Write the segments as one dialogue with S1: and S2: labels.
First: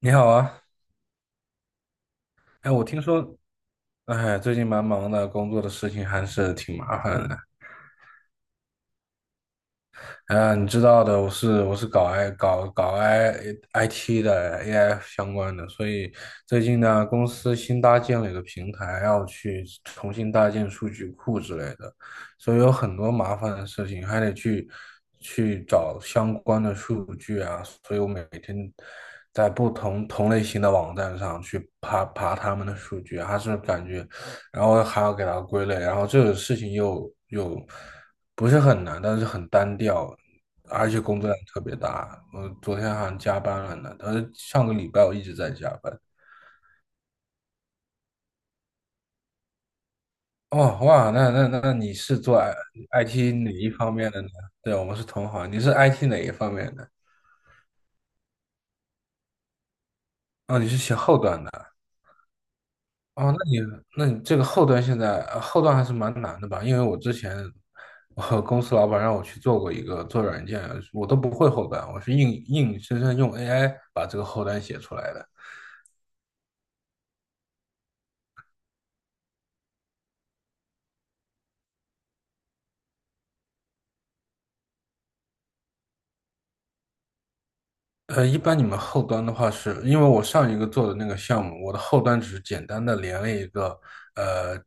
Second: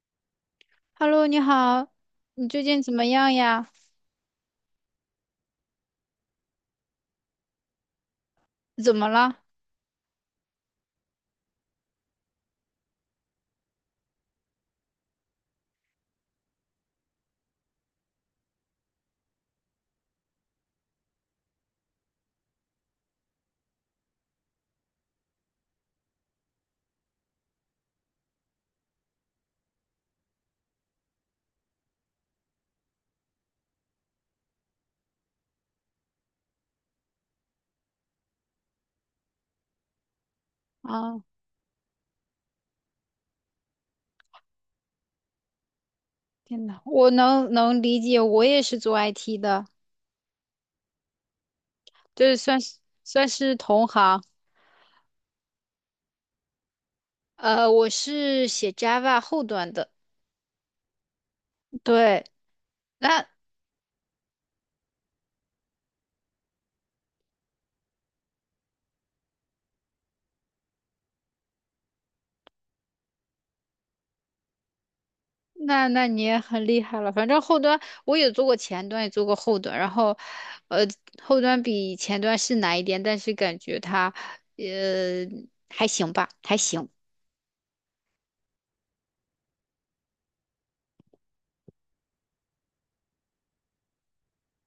S1: 你好啊，
S2: Hello，你好，你最
S1: 哎，
S2: 近
S1: 我
S2: 怎
S1: 听
S2: 么样
S1: 说，
S2: 呀？
S1: 哎，最近蛮忙的，工作的事情还是挺麻烦的。
S2: 怎么了？
S1: 啊，你知道的，我是搞 I 搞搞 I IT 的 AI 相关的，所以最近呢，公司新搭建了一个平台，要去重新搭建数据库之类的，所以有很多麻烦的事情，还得去找相关的数据啊。所以我每天在不同类型的网站上去爬他们的数据，还是感觉然后还要给它归类。然后这个事情又不是很难，但是很单调，而且工
S2: 啊，
S1: 作量特别大。我昨天好像加班了呢，但是上个礼拜我一直在加班。
S2: 天呐，我能理解，我也是做 IT 的，
S1: 哦，哇，那你是
S2: 就是
S1: 做
S2: 算是算
S1: IT 哪
S2: 是
S1: 一
S2: 同
S1: 方面的
S2: 行。
S1: 呢？对，我们是同行，你是 IT 哪一方面的？
S2: 我是写 Java 后端的。
S1: 哦，你是写后端的。
S2: 对，那
S1: 哦，那你这个后端现在呃后端还是蛮难的吧？因为我之前我公司老板让我去做过一个做软件，我都不会后端，我是硬生生用 AI 把这个后端写出来的。
S2: 那你也很厉害了。反正后端我也做过前端，也做过后端，然后呃，后端比前端是难一点，但是感觉它呃还行吧，还行。
S1: 一般你们后端的话是，因为我上一个做的那个项目，我的后端只是简单的连了一个呃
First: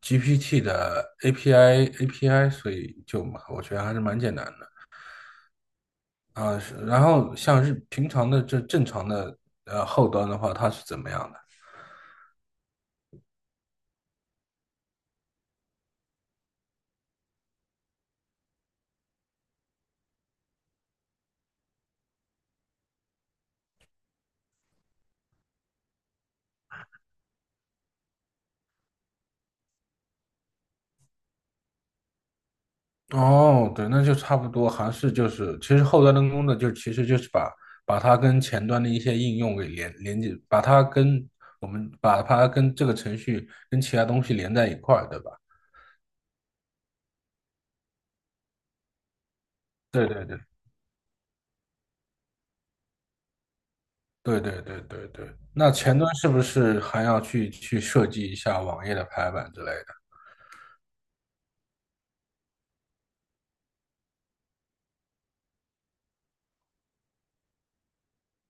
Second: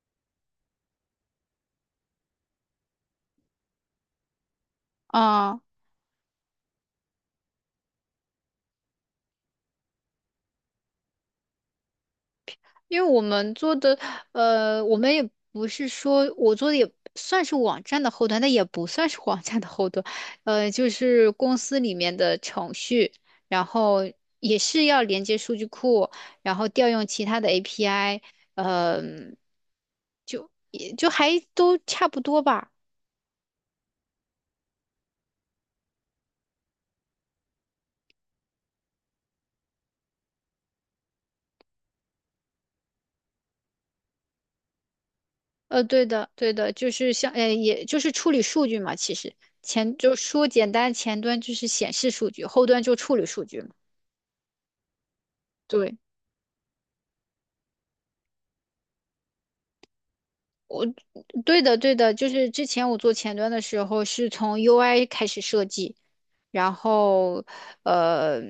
S1: GPT 的 API， 所以就嘛我觉得还是蛮简单的
S2: 啊。
S1: 啊。是然后像是平常的正常的后端的话，它是怎么样的？
S2: 因为我们做的，我们也不是说我做的也算是网站的后端，但也不算是网站的后端，就是公司里面的程序，然后也是要连接数据库，然后调用其他的 API。嗯、就也就还都差不多吧。
S1: 哦，对，那就差不多。还是就是，其实后端的工作就其实就是把它跟前端的一些应用给连接，把它跟这个程序跟其他东西连在一块儿，对吧？
S2: 对的，对的，就是像，也就是处理数据嘛。其实前
S1: 对
S2: 就
S1: 对对
S2: 说简单，前端就是显示数据，后端就处理数据嘛。
S1: 对对对对对。那
S2: 对。
S1: 前端是不是还要去设计一下网页的排版之类的？
S2: 对的，对的，就是之前我做前端的时候是从 UI 开始设计，然后呃，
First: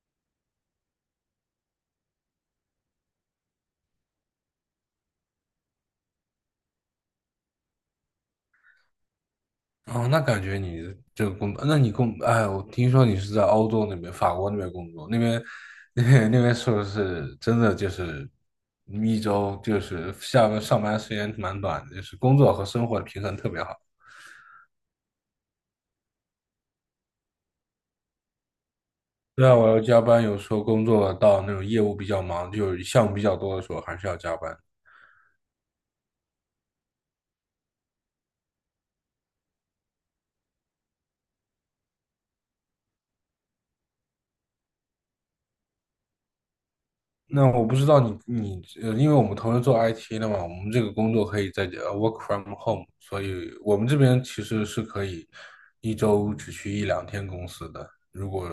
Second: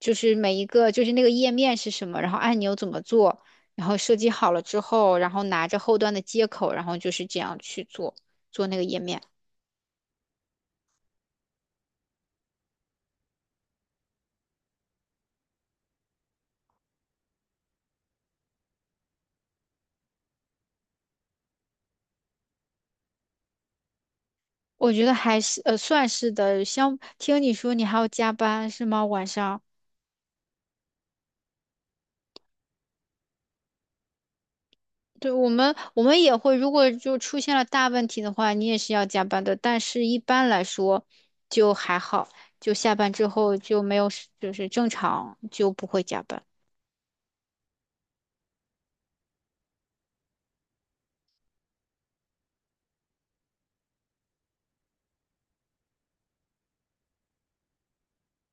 S2: 就是每一个就是那个页面是什么，然后按钮怎么做，然后设计好了之后，然后拿着后端的接口，然后就是这样去做那个页面。
S1: 哦，那感觉你这个工，那你工，哎，我听说你是在欧洲那边，法国那边工作，那边 那边是不是真的就是一周就是下班上班时间蛮短的，就是工作和生活的平衡特别好。
S2: 我觉得还是算是的，像听你说你还要加班是吗？晚
S1: 对啊，
S2: 上？
S1: 我要加班，有时候工作到那种业务比较忙，就是项目比较多的时候，还是要加班。
S2: 对，我们也会，如果就出现了大问题的话，你也是要加班的。但是一般来说就还好，就下班之后就没有事就是正常就不会加班
S1: 那我不知道你你呃，因为我们同时做 IT 的嘛，我们这个工作可以在work from home，所以我们这边其实是可以一周只去一两天公司的，如果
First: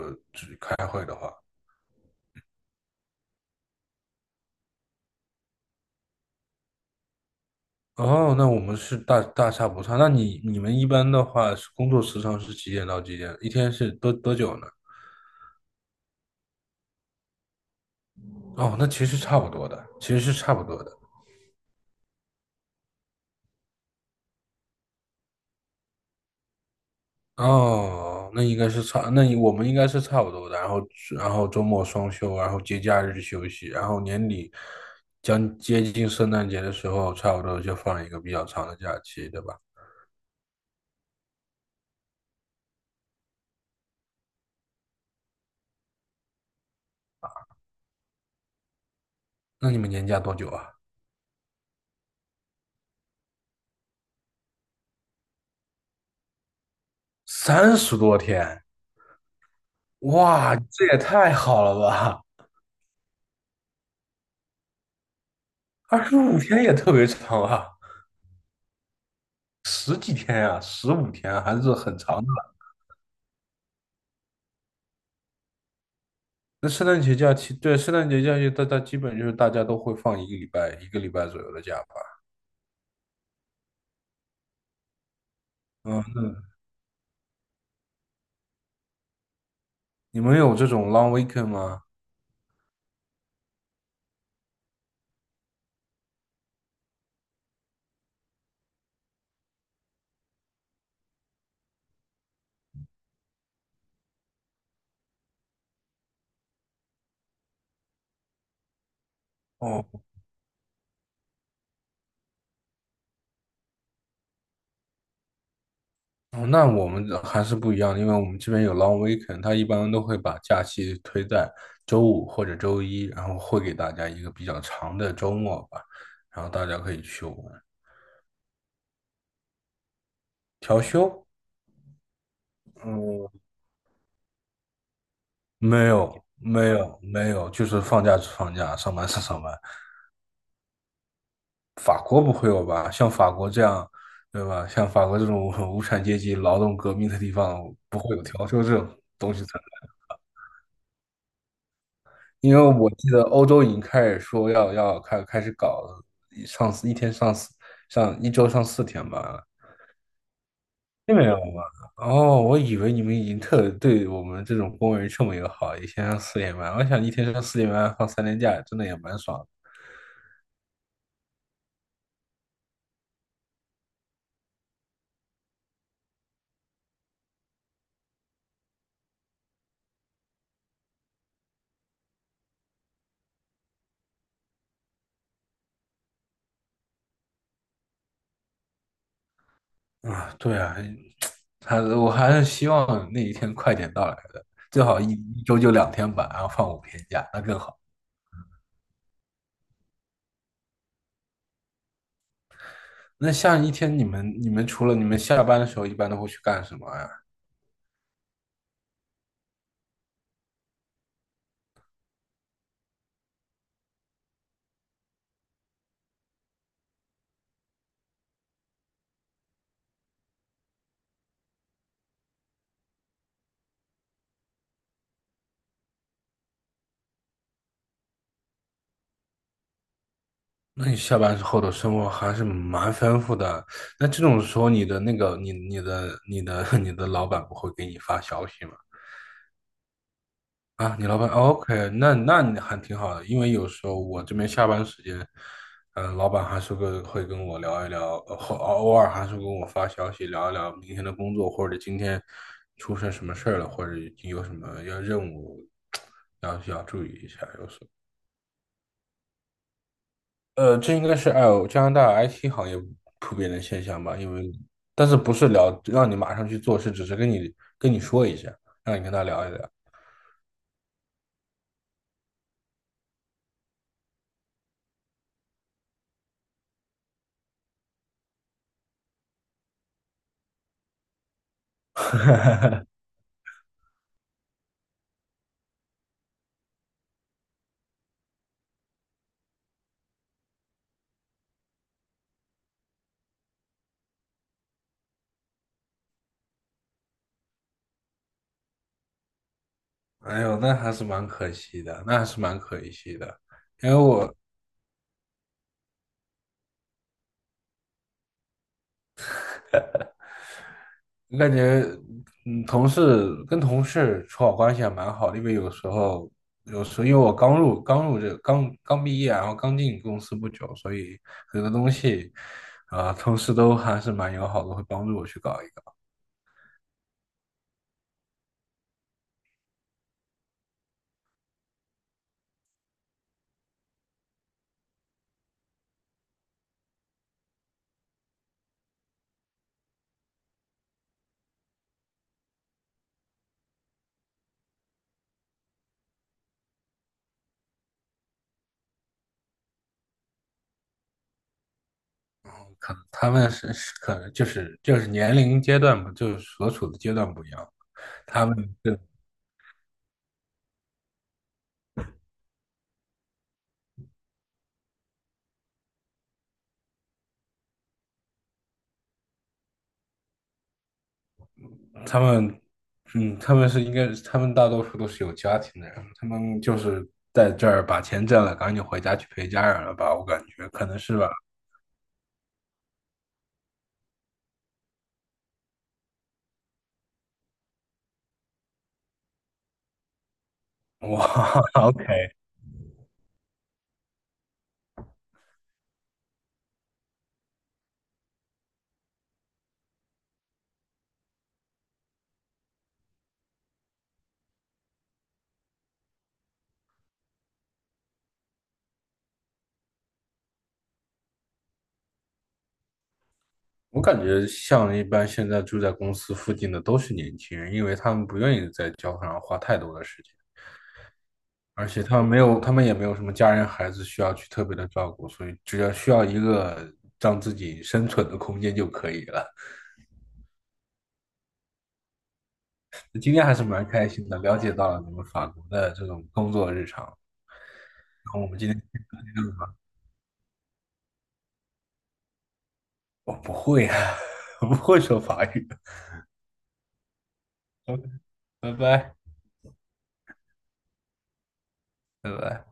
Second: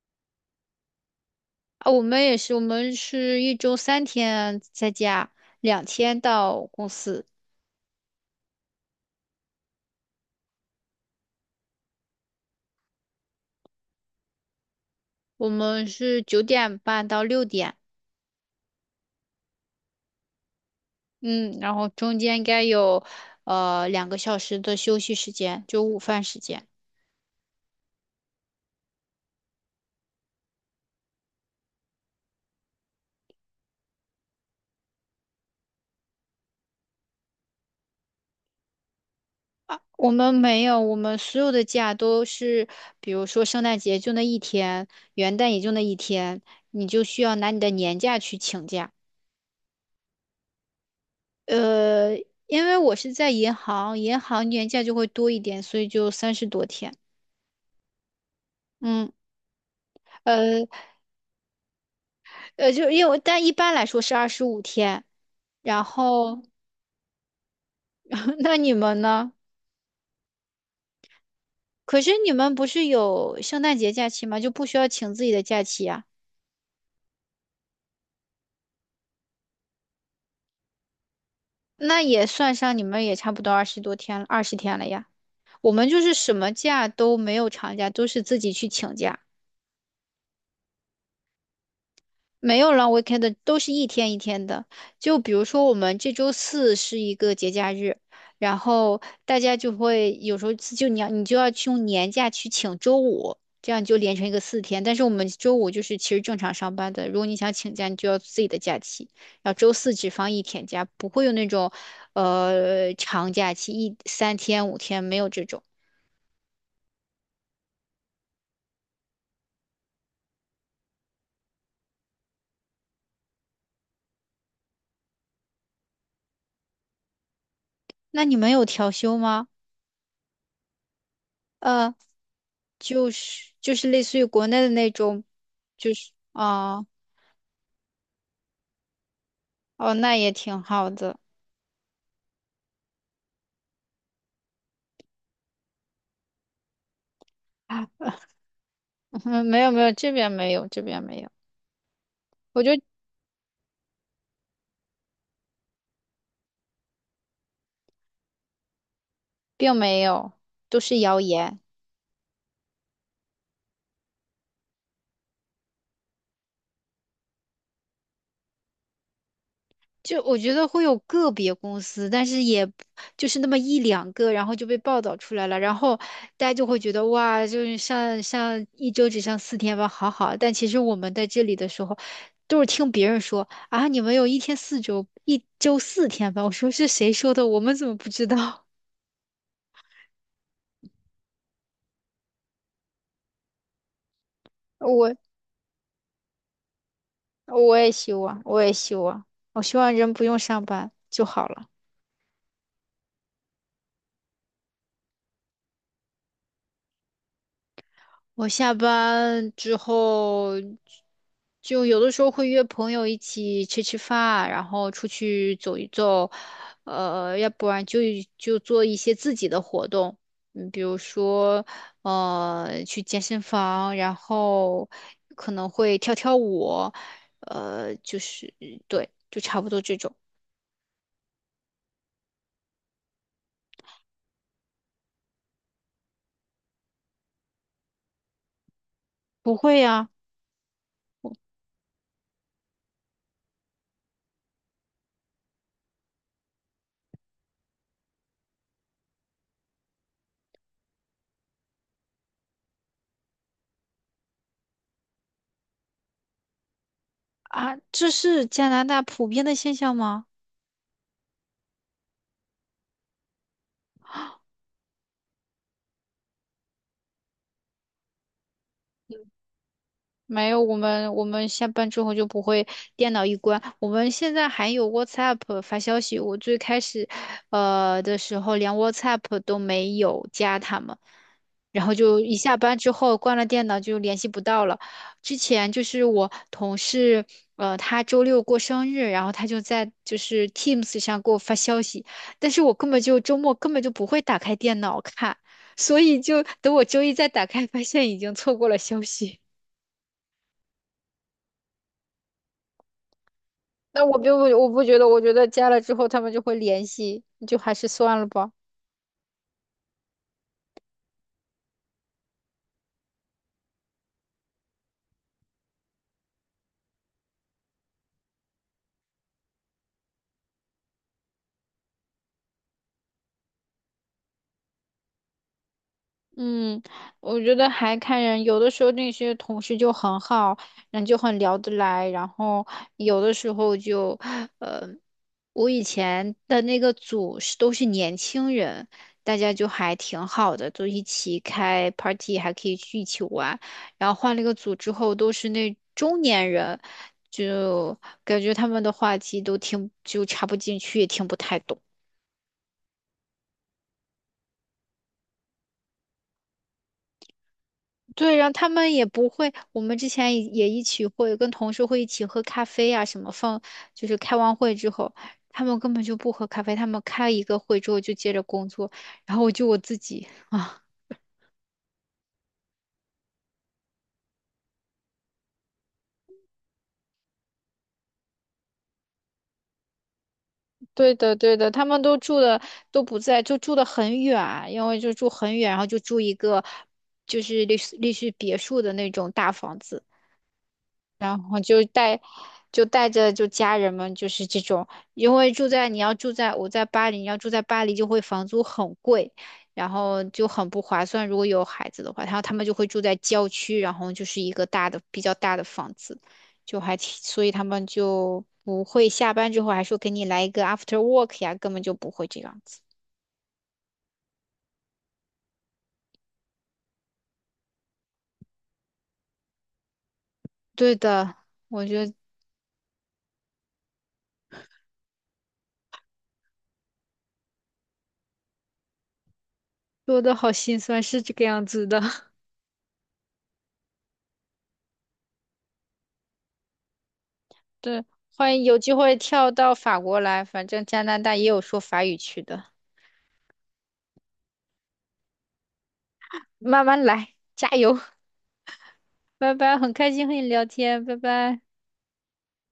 S1: 开会的话。
S2: 啊。我们也是，我们是一周三天在家，两天到公司。
S1: 哦，那我们是大差不差。那你们一般的话是工作时长是几点到几点？一天是多久呢？
S2: 我们是九点半到六点，
S1: 哦，那其实差不多的，其实是差不多的。
S2: 嗯，然后中间应该有两个小时的休息时间，就午饭时间。
S1: 哦，那你我们应该是差不多的。然后，周末双休，然后节假日休息，然后年底将接近圣诞节的时候，差不多就放一个比较长的假期，对吧？
S2: 我们没有，我们所有的假都是，比如说圣诞节就那一天，元旦也就那一天，你就需要拿你的年假去请假。
S1: 那你们年假多久啊？
S2: 呃，因为我是在银行，银行年假就会多一点，所以就三十多天。
S1: 30多天，
S2: 嗯，
S1: 哇，
S2: 呃
S1: 这也太好了吧！
S2: 就因为但一般来说是二十五天。然
S1: 二十五
S2: 后，
S1: 天也特别长啊，
S2: 那你们呢？
S1: 十几天呀，十五天啊还是很
S2: 可是
S1: 长
S2: 你
S1: 的
S2: 们
S1: 了。
S2: 不是有圣诞节假期吗？就不需要请自己的假期呀、
S1: 那圣诞节假期，对，圣诞节假期，大家基本就是大家都会放一个礼拜，一个礼拜左右的假
S2: 那
S1: 吧。
S2: 也算上，你们也差不多二十多天了，二十天了呀。我们就是什
S1: 嗯，
S2: 么假都没有长假，都是自己去请假，
S1: 你们有这种 long weekend 吗？
S2: 没有 long weekend 的，都是一天一天的。就比如说我们这周四是一个节假日，然后大家就会有时候就你就要去用年假去请周五，这样就连成一个四天。但是我们周五就是其实正常上班的，如果你想请假，你就要自己的假期，然后周
S1: 哦，
S2: 四只放一天假，不会有那种长假期一三天五天没有这种。
S1: 哦那我们的还是不一样的，因为我们这边有 long weekend，他一般都会把假期推在周五或者周一，然后会给大家一个比较长的周末吧，然后大家可以去玩。
S2: 那你们有调休吗？
S1: 调休？
S2: 呃，就
S1: 嗯，
S2: 是就是类似于国内的那种。
S1: 没
S2: 就是
S1: 有，没
S2: 哦
S1: 有，没有，就是放假是放假，上班是上班。
S2: 哦，那也挺好的。
S1: 法国不会有吧？像法国这样，对吧？像法国这种 很无产阶级劳动革命的地方，不
S2: 啊。
S1: 会有调休这种东西。
S2: 没有，这边没有，这边没有，
S1: 因为
S2: 我觉得
S1: 我记得欧洲已经开始说要开始搞了上四一天上四上一周上四天班了，
S2: 并没有，都是
S1: 并
S2: 谣
S1: 没有
S2: 言。
S1: 吗？哦，我以为你们已经特对我们这种工人这么友好，一天上四天班。我想一天上四天班放3天假，真的也蛮爽
S2: 就我觉得会有个别公司，但是也不就是那么一两个，然后就被报道出来了，然后大家就会觉得哇，就是上一周只上四天班，好好。但其实我们在这里的时候，都是听别人说啊，你们有一天四周，一周四天班。我说是谁说的？我们怎么不知道？
S1: 的啊。对啊，还是希望那一天快点到来的，最好一
S2: 我
S1: 一周就2天班，然后放5天假，那更
S2: 我
S1: 好。
S2: 也希望，我也希望，我希望人不用上班就好了。
S1: 那像一天你们除了你们下班的时候，一般都会去干什么呀？
S2: 我下班之后，就有的时候会约朋友一起吃吃饭，然后出去走一走，要不然就就做一些自己的活动。嗯，比如说，去健身房，然后可能会跳跳舞，就是对，就差不多这种。
S1: 那你下班之后的生活还是蛮丰富的。那这种时候，你的那个，你你的你的 你的老板不会给你发消息吗？
S2: 不会呀，
S1: 啊，你老板，OK，那你还挺好的，因为有时候我这边下班时间，老板还是会跟我聊一聊，呃或呃偶尔还是跟我发消息聊一聊明天的工作，或者今天出现什么事儿了，或者有什么要任务 要注意一下，有
S2: 啊，
S1: 时候。
S2: 这是加拿大普遍的现象吗？
S1: 这应该是加拿大 IT 行业普遍的现象吧，因为但是不是聊让你马上去做，是只是跟你说一下，让你跟他聊一聊。
S2: 没有，我们下班之后就不会电脑一关。我们现在还有 WhatsApp 发消息。我最开始，的时候连 WhatsApp 都没有加他们，然后就一下班之 后关了电脑就联系不到了。之前就是我同事，他周六过生日，然后他就在就是 Teams 上给我发消息，但是我根本就周末根本就不会打开电脑看，所以就等我周一再打开，发现已经错过了消息。
S1: 哎呦，那还是蛮可惜的，那还是蛮可惜的，因为
S2: 那我并
S1: 我
S2: 不，我不觉得，我觉得加了之后他们就会联系，就还是算了吧。
S1: 感觉，同事跟同事处好关系还蛮好的，因为有时候因为我刚入刚入这刚刚毕业，然后刚进公司不久，所以很多东西，啊、同事都还是蛮友好的，会帮助我去搞一个。
S2: 嗯，我觉得还看人，有的时候那些同事就很好，然后就很聊得来，然后有的时候就，呃，我以前的那个组是都是年轻人，大家就还挺好的，都一起开 party，还可以去一起玩。然后换了一个组之后，都是那中年人，就感觉他们的话题都听就插不进去，也听不太懂。
S1: 可能他们是可能就是年龄阶段不就是所处的阶段不一样，
S2: 对，
S1: 他
S2: 然后
S1: 们
S2: 他们
S1: 是
S2: 也不会，我们之前也也一起会跟同事会一起喝咖啡啊，什么放，就是开完会之后，他们根本就不喝咖啡，他们开一个会之后就接着工作，然后我就我自己啊。
S1: 他们嗯他们是应该他们大多数都是有家庭的人，他们就是在这儿把钱挣了，赶紧回家去陪家人了吧，我感觉可能
S2: 对
S1: 是吧。
S2: 的对的，他们都住的都不在，就住的很远，因为就住很远，然后就住一个就是类似别墅的那种大房子。然后
S1: 哇，
S2: 就带就带着就家人们就是这种，因为住在你要住在我在巴黎，你要住在巴黎就会房租很贵，然后就很不划算。如果有孩子的话，然后他们就会住在郊区，然后就是一个大的比较大的房子，就还挺，所以他们就不会下班之后还说给你来一个 after work 呀，根本就不会这样子。
S1: 我感觉像一般现在住在公司附近的都是年轻人，因为他们不愿意在交通上花太多的时间。
S2: 对的，我
S1: 而且
S2: 觉得
S1: 他们也没有什么家人、孩子需要去特别的照顾，所以只要需要一个让自己生存的空间就可以了。
S2: 说的好心酸，是这个样子的。
S1: 今天还是蛮开心的，了解到了你们法国的这种工作日常。然
S2: 对，
S1: 后我
S2: 欢
S1: 们
S2: 迎
S1: 今
S2: 有
S1: 天
S2: 机会跳到法国来，反正加拿大也有说法语区的，
S1: 我不会啊，我不会说法语。
S2: 慢慢来，加油，
S1: OK，拜拜，
S2: 拜拜，很开心和你聊天，拜拜。
S1: 拜拜。